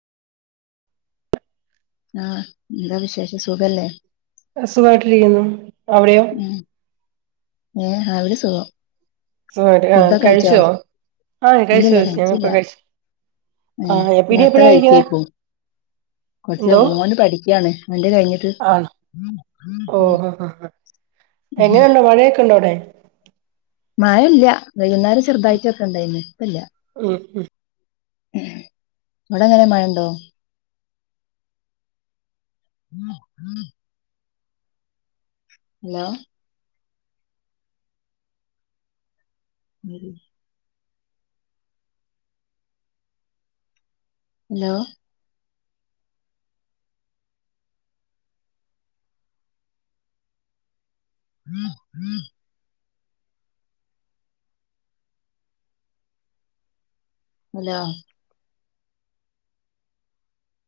ആഹ് എന്താ വിശേഷം സുഖല്ലേ? അഹ് സുഖായിട്ടിരിക്കുന്നു. അവിടെയോ? ഉം ഏ അവിടിം സുഖം. ട് ആഹ് കഴിച്ചോ ആ കഴിച്ചു ഇല്ലില്ല കഴിച്ചു. കഴിച്ചില്ല ഞങ്ങപ്പം കഴിച്ചു. ആഹ് എപി ഇനി എപ്പയാ കഴിക്ക? കൊച്ച് മോന് പഠിക്കാണ് ഓന്റെ കഴിഞ്ഞിട്ട്. ആണോ ഓ ഉം ഹാ ഹ ഹ ഉം എങ്ങനെണ്ട്. മഴയേക്കെണ്ടോ അവ്ടെ? മഴ ഇല്ല. വൈകുന്നേരം ചെറുതായിട്ടൊക്കെണ്ടായിന് ഇപ്പല്ല. ഉം ഉം ഇവിടെ എങ്ങനെ മഴണ്ടോ? [inaudible] Hello very hello [inaudible] hello